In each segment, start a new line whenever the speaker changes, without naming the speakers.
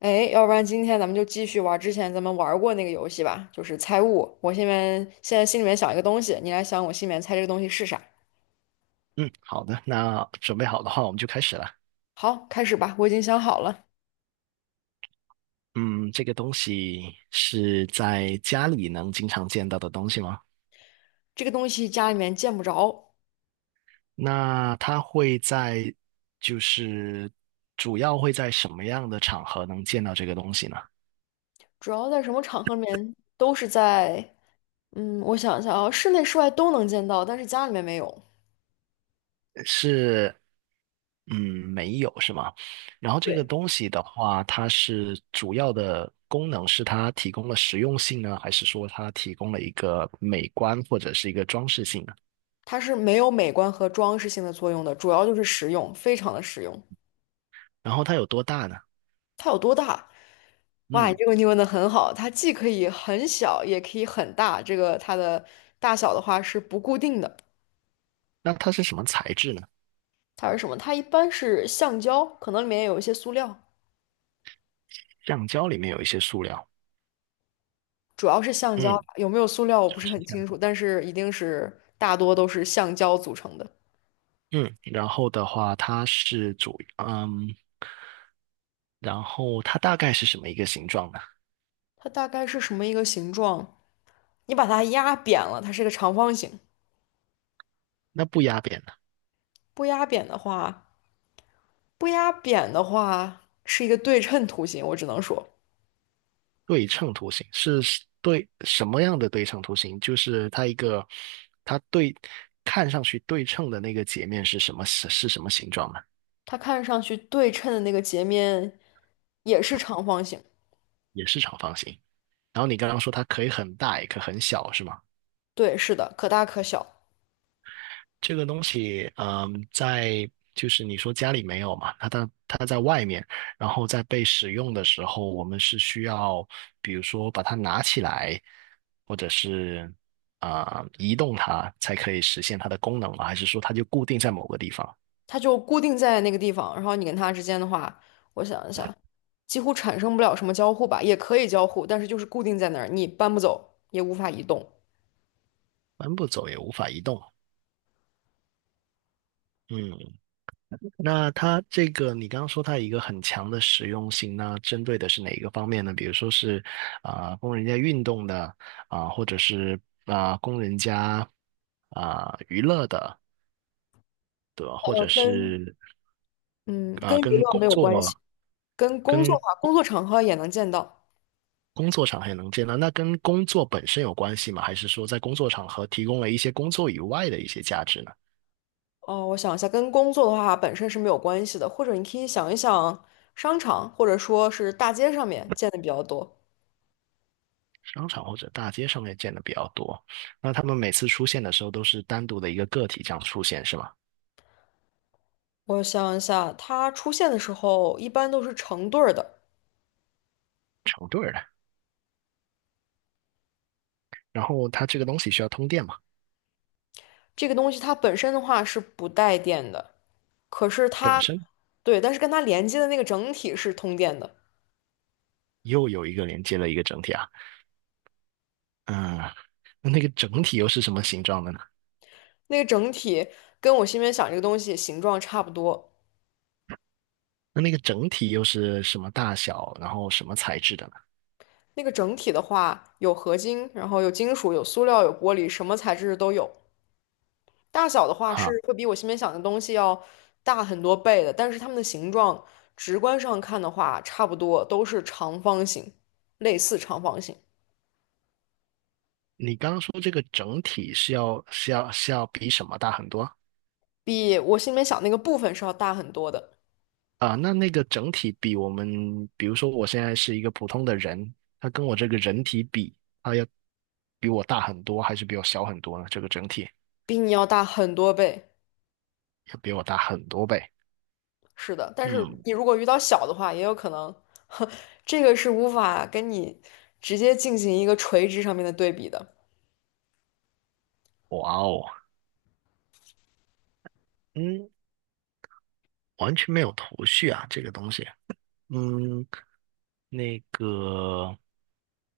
哎，要不然今天咱们就继续玩之前咱们玩过那个游戏吧，就是猜物。我现在心里面想一个东西，你来想我心里面猜这个东西是啥。
嗯，好的，那准备好的话，我们就开始了。
好，开始吧，我已经想好了，
嗯，这个东西是在家里能经常见到的东西吗？
这个东西家里面见不着，
那它会在，就是主要会在什么样的场合能见到这个东西呢？
主要在什么场合里面都是在，我想一下啊，室内室外都能见到，但是家里面没有。
是，嗯，没有是吗？然后这个
对，
东西的话，它是主要的功能是它提供了实用性呢，还是说它提供了一个美观或者是一个装饰性呢？
它是没有美观和装饰性的作用的，主要就是实用，非常的实用。
然后它有多大呢？
它有多大？哇，
嗯，
这个问题问的很好，它既可以很小，也可以很大。这个它的大小的话是不固定的。
那它是什么材质呢？
它是什么？它一般是橡胶，可能里面有一些塑料，
橡胶里面有一些塑料，
主要是橡胶，
嗯，
有没有塑料我不是
是
很
这样，
清楚，但是一定是大多都是橡胶组成的。
嗯，然后的话，它是主，嗯，然后它大概是什么一个形状呢？
它大概是什么一个形状？你把它压扁了，它是个长方形；
那不压扁的
不压扁的话，不压扁的话是一个对称图形。我只能说，
对称图形是对什么样的对称图形？就是它一个，它对看上去对称的那个截面是什么是什么形状呢？
它看上去对称的那个截面也是长方形。
也是长方形。然后你刚刚说它可以很大，也可以很小，是吗？
对，是的，可大可小，
这个东西，在就是你说家里没有嘛，它在外面，然后在被使用的时候，我们是需要，比如说把它拿起来，或者是移动它，才可以实现它的功能吗？还是说它就固定在某个地方，
它就固定在那个地方。然后你跟它之间的话，我想一下，几乎产生不了什么交互吧，也可以交互，但是就是固定在那儿，你搬不走，也无法移动。
搬不走也无法移动？嗯。那它这个，你刚刚说它有一个很强的实用性，那针对的是哪一个方面呢？比如说是供人家运动的或者是供人家娱乐的，对吧？或
呃，
者
跟
是
嗯跟娱
跟
乐
工
没有
作
关系，跟工作
跟
的话，工作场合也能见到。
工作场合也能见到，那跟工作本身有关系吗？还是说在工作场合提供了一些工作以外的一些价值呢？
哦，我想一下，跟工作的话本身是没有关系的，或者你可以想一想商场或者说是大街上面见的比较多。
商场或者大街上面见的比较多，那他们每次出现的时候都是单独的一个个体这样出现，是吗？
我想一下，它出现的时候一般都是成对儿的。
成对儿的。然后它这个东西需要通电嘛，
这个东西它本身的话是不带电的，可是
本
它，
身
对，但是跟它连接的那个整体是通电的。
又有一个连接了一个整体啊，嗯，那那个整体又是什么形状的呢？
那个整体跟我心里面想这个东西形状差不多。
那那个整体又是什么大小，然后什么材质的呢？
那个整体的话，有合金，然后有金属，有塑料，有玻璃，什么材质都有。大小的话
哈，
是会比我心里面想的东西要大很多倍的，但是它们的形状直观上看的话，差不多都是长方形，类似长方形，
你刚刚说这个整体是要是要是要比什么大很多？
比我心里面想那个部分是要大很多的，
啊？那那个整体比我们，比如说我现在是一个普通的人，他跟我这个人体比，他要比我大很多，还是比我小很多呢？这个整体
比你要大很多倍。
要比我大很多倍。
是的，但是
嗯，
你如果遇到小的话，也有可能，这个是无法跟你直接进行一个垂直上面的对比的。
哇哦，嗯，完全没有头绪啊，这个东西。嗯，那个，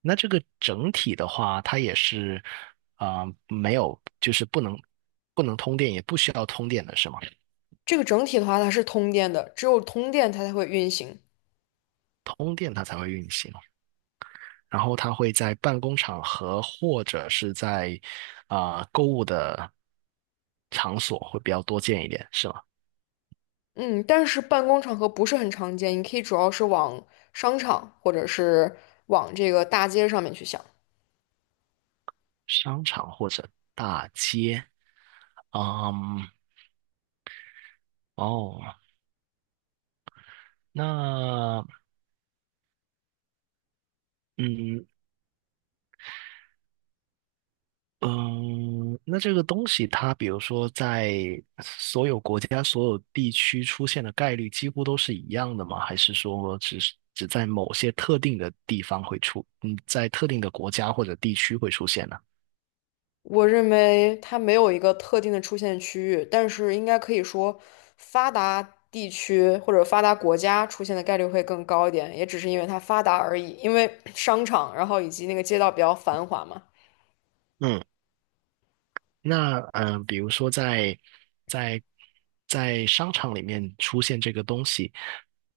那这个整体的话，它也是没有，就是不能通电，也不需要通电的是吗？
这个整体的话，它是通电的，只有通电它才会运行。
通电它才会运行，然后它会在办公场合或者是在购物的场所会比较多见一点，是吗？
嗯，但是办公场合不是很常见，你可以主要是往商场或者是往这个大街上面去想。
商场或者大街，嗯，哦。那嗯，嗯，那这个东西它，比如说在所有国家、所有地区出现的概率几乎都是一样的吗？还是说只是只在某些特定的地方会出，嗯，在特定的国家或者地区会出现呢？
我认为它没有一个特定的出现区域，但是应该可以说，发达地区或者发达国家出现的概率会更高一点，也只是因为它发达而已。因为 商场，然后以及那个街道比较繁华嘛，
嗯，那比如说在在在商场里面出现这个东西，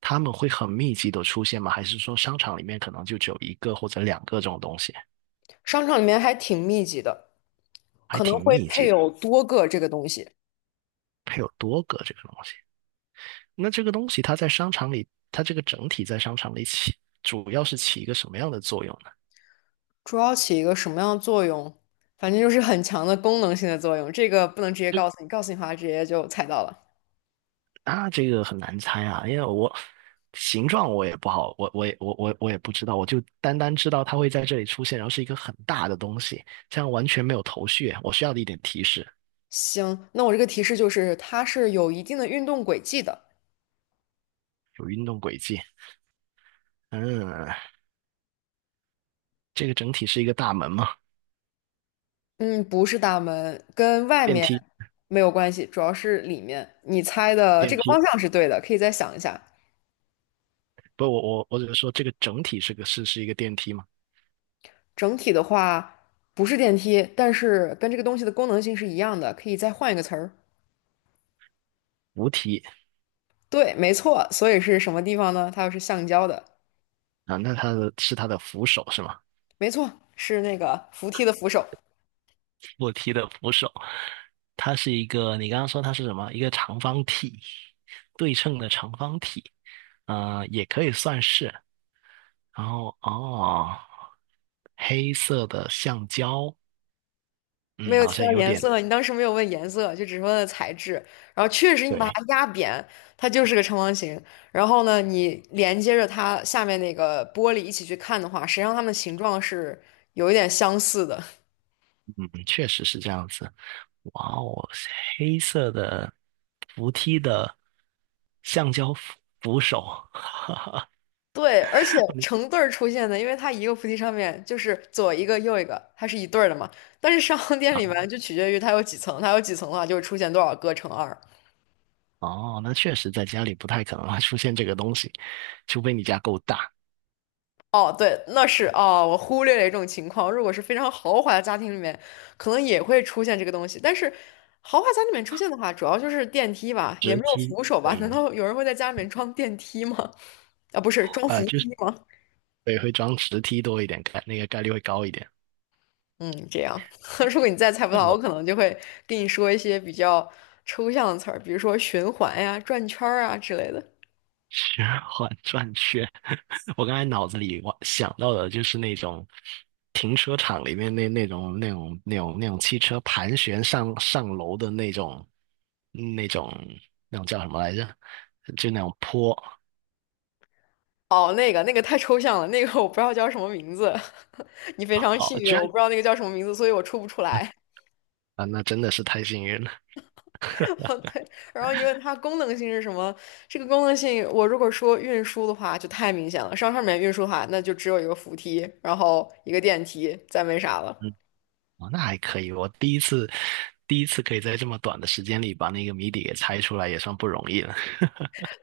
他们会很密集的出现吗？还是说商场里面可能就只有一个或者两个这种东西，
商场里面还挺密集的，
还
可能
挺
会
密
配
集的，
有多个这个东西，
还有多个这个东西？那这个东西它在商场里，它这个整体在商场里起，主要是起一个什么样的作用呢？
主要起一个什么样的作用？反正就是很强的功能性的作用，这个不能直接告诉你，告诉你的话直接就猜到了。
啊，这个很难猜啊，因为我形状我也不好，我也不知道，我就单单知道它会在这里出现，然后是一个很大的东西，这样完全没有头绪啊。我需要的一点提示，
行，那我这个提示就是它是有一定的运动轨迹的。
有运动轨迹。嗯，这个整体是一个大门吗？
嗯，不是大门，跟外
电
面
梯，
没有关系，主要是里面。你猜的这
电
个
梯。
方向是对的，可以再想一下。
不，我只是说这个整体是个是是一个电梯吗？
整体的话不是电梯，但是跟这个东西的功能性是一样的，可以再换一个词儿。
扶梯
对，没错。所以是什么地方呢？它又是橡胶的，
啊，那它的是它的扶手是吗？
没错，是那个扶梯的扶手。
扶梯的扶手，它是一个，你刚刚说它是什么？一个长方体，对称的长方体，也可以算是。然后哦，黑色的橡胶，
没
嗯，
有
好
提
像
到
有
颜
点
色，你当时没有问颜色，就只是问了材质。然后确实你把
对，
它压扁，它就是个长方形。然后呢，你连接着它下面那个玻璃一起去看的话，实际上它们的形状是有一点相似的。
嗯，确实是这样子。哇哦，黑色的扶梯的橡胶扶手
对，而且成对儿出现的，因为它一个菩提上面就是左一个右一个，它是一对儿的嘛。但是商 店
啊，
里面就取决于它有几层，它有几层的话就会出现多少个乘二。
哦，那确实在家里不太可能会出现这个东西，除非你家够大，
哦，对，那是哦，我忽略了一种情况。如果是非常豪华的家庭里面，可能也会出现这个东西。但是，豪华家里面出现的话，主要就是电梯吧，也
直
没有
梯。
扶手吧？难
对，
道有人会在家里面装电梯吗？啊，不是，装扶
呃，就是
梯吗？
对，会装直梯多一点，那个概率会高一点。
嗯，这样。如果你再猜不到，我
哦，
可能就会跟你说一些比较抽象的词儿，比如说循环呀、转圈儿啊之类的。
循环转圈，我刚才脑子里我想到的就是那种停车场里面那种汽车盘旋上楼的那种那种那种叫什么来着？就那种坡
哦，那个太抽象了，那个我不知道叫什么名字。你非常幸
哦，
运，
居然
我不知道那个叫什么名字，所以我出不出来。
啊，那真的是太幸运了。
哦，对，然后你问它功能性是什么？这个功能性，我如果说运输的话，就太明显了。商场里面运输的话，那就只有一个扶梯，然后一个电梯，再没啥
嗯，
了。
哦，那还可以，我第一次可以在这么短的时间里把那个谜底给猜出来，也算不容易了。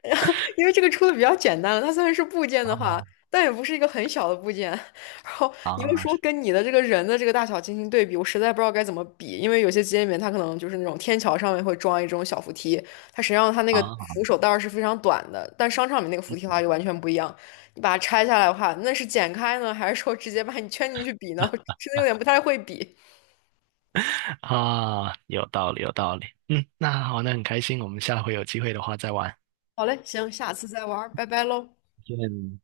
因为这个出的比较简单了，它虽然是部件的话，
哦，
但也不是一个很小的部件。然后你又
啊
说跟你的这个人的这个大小进行对比，我实在不知道该怎么比，因为有些机械里面它可能就是那种天桥上面会装一种小扶梯，它实际上它那个
啊，
扶手带儿是非常短的，但商场里面那个扶梯的话
嗯
就完全不一样。你把它拆下来的话，那是剪开呢，还是说直接把你圈进去比呢？真的有点不太会比。
啊，有道理，有道理。嗯，那好，那很开心，我们下回有机会的话再玩。
好嘞，行，下次再玩儿拜拜喽。
再见。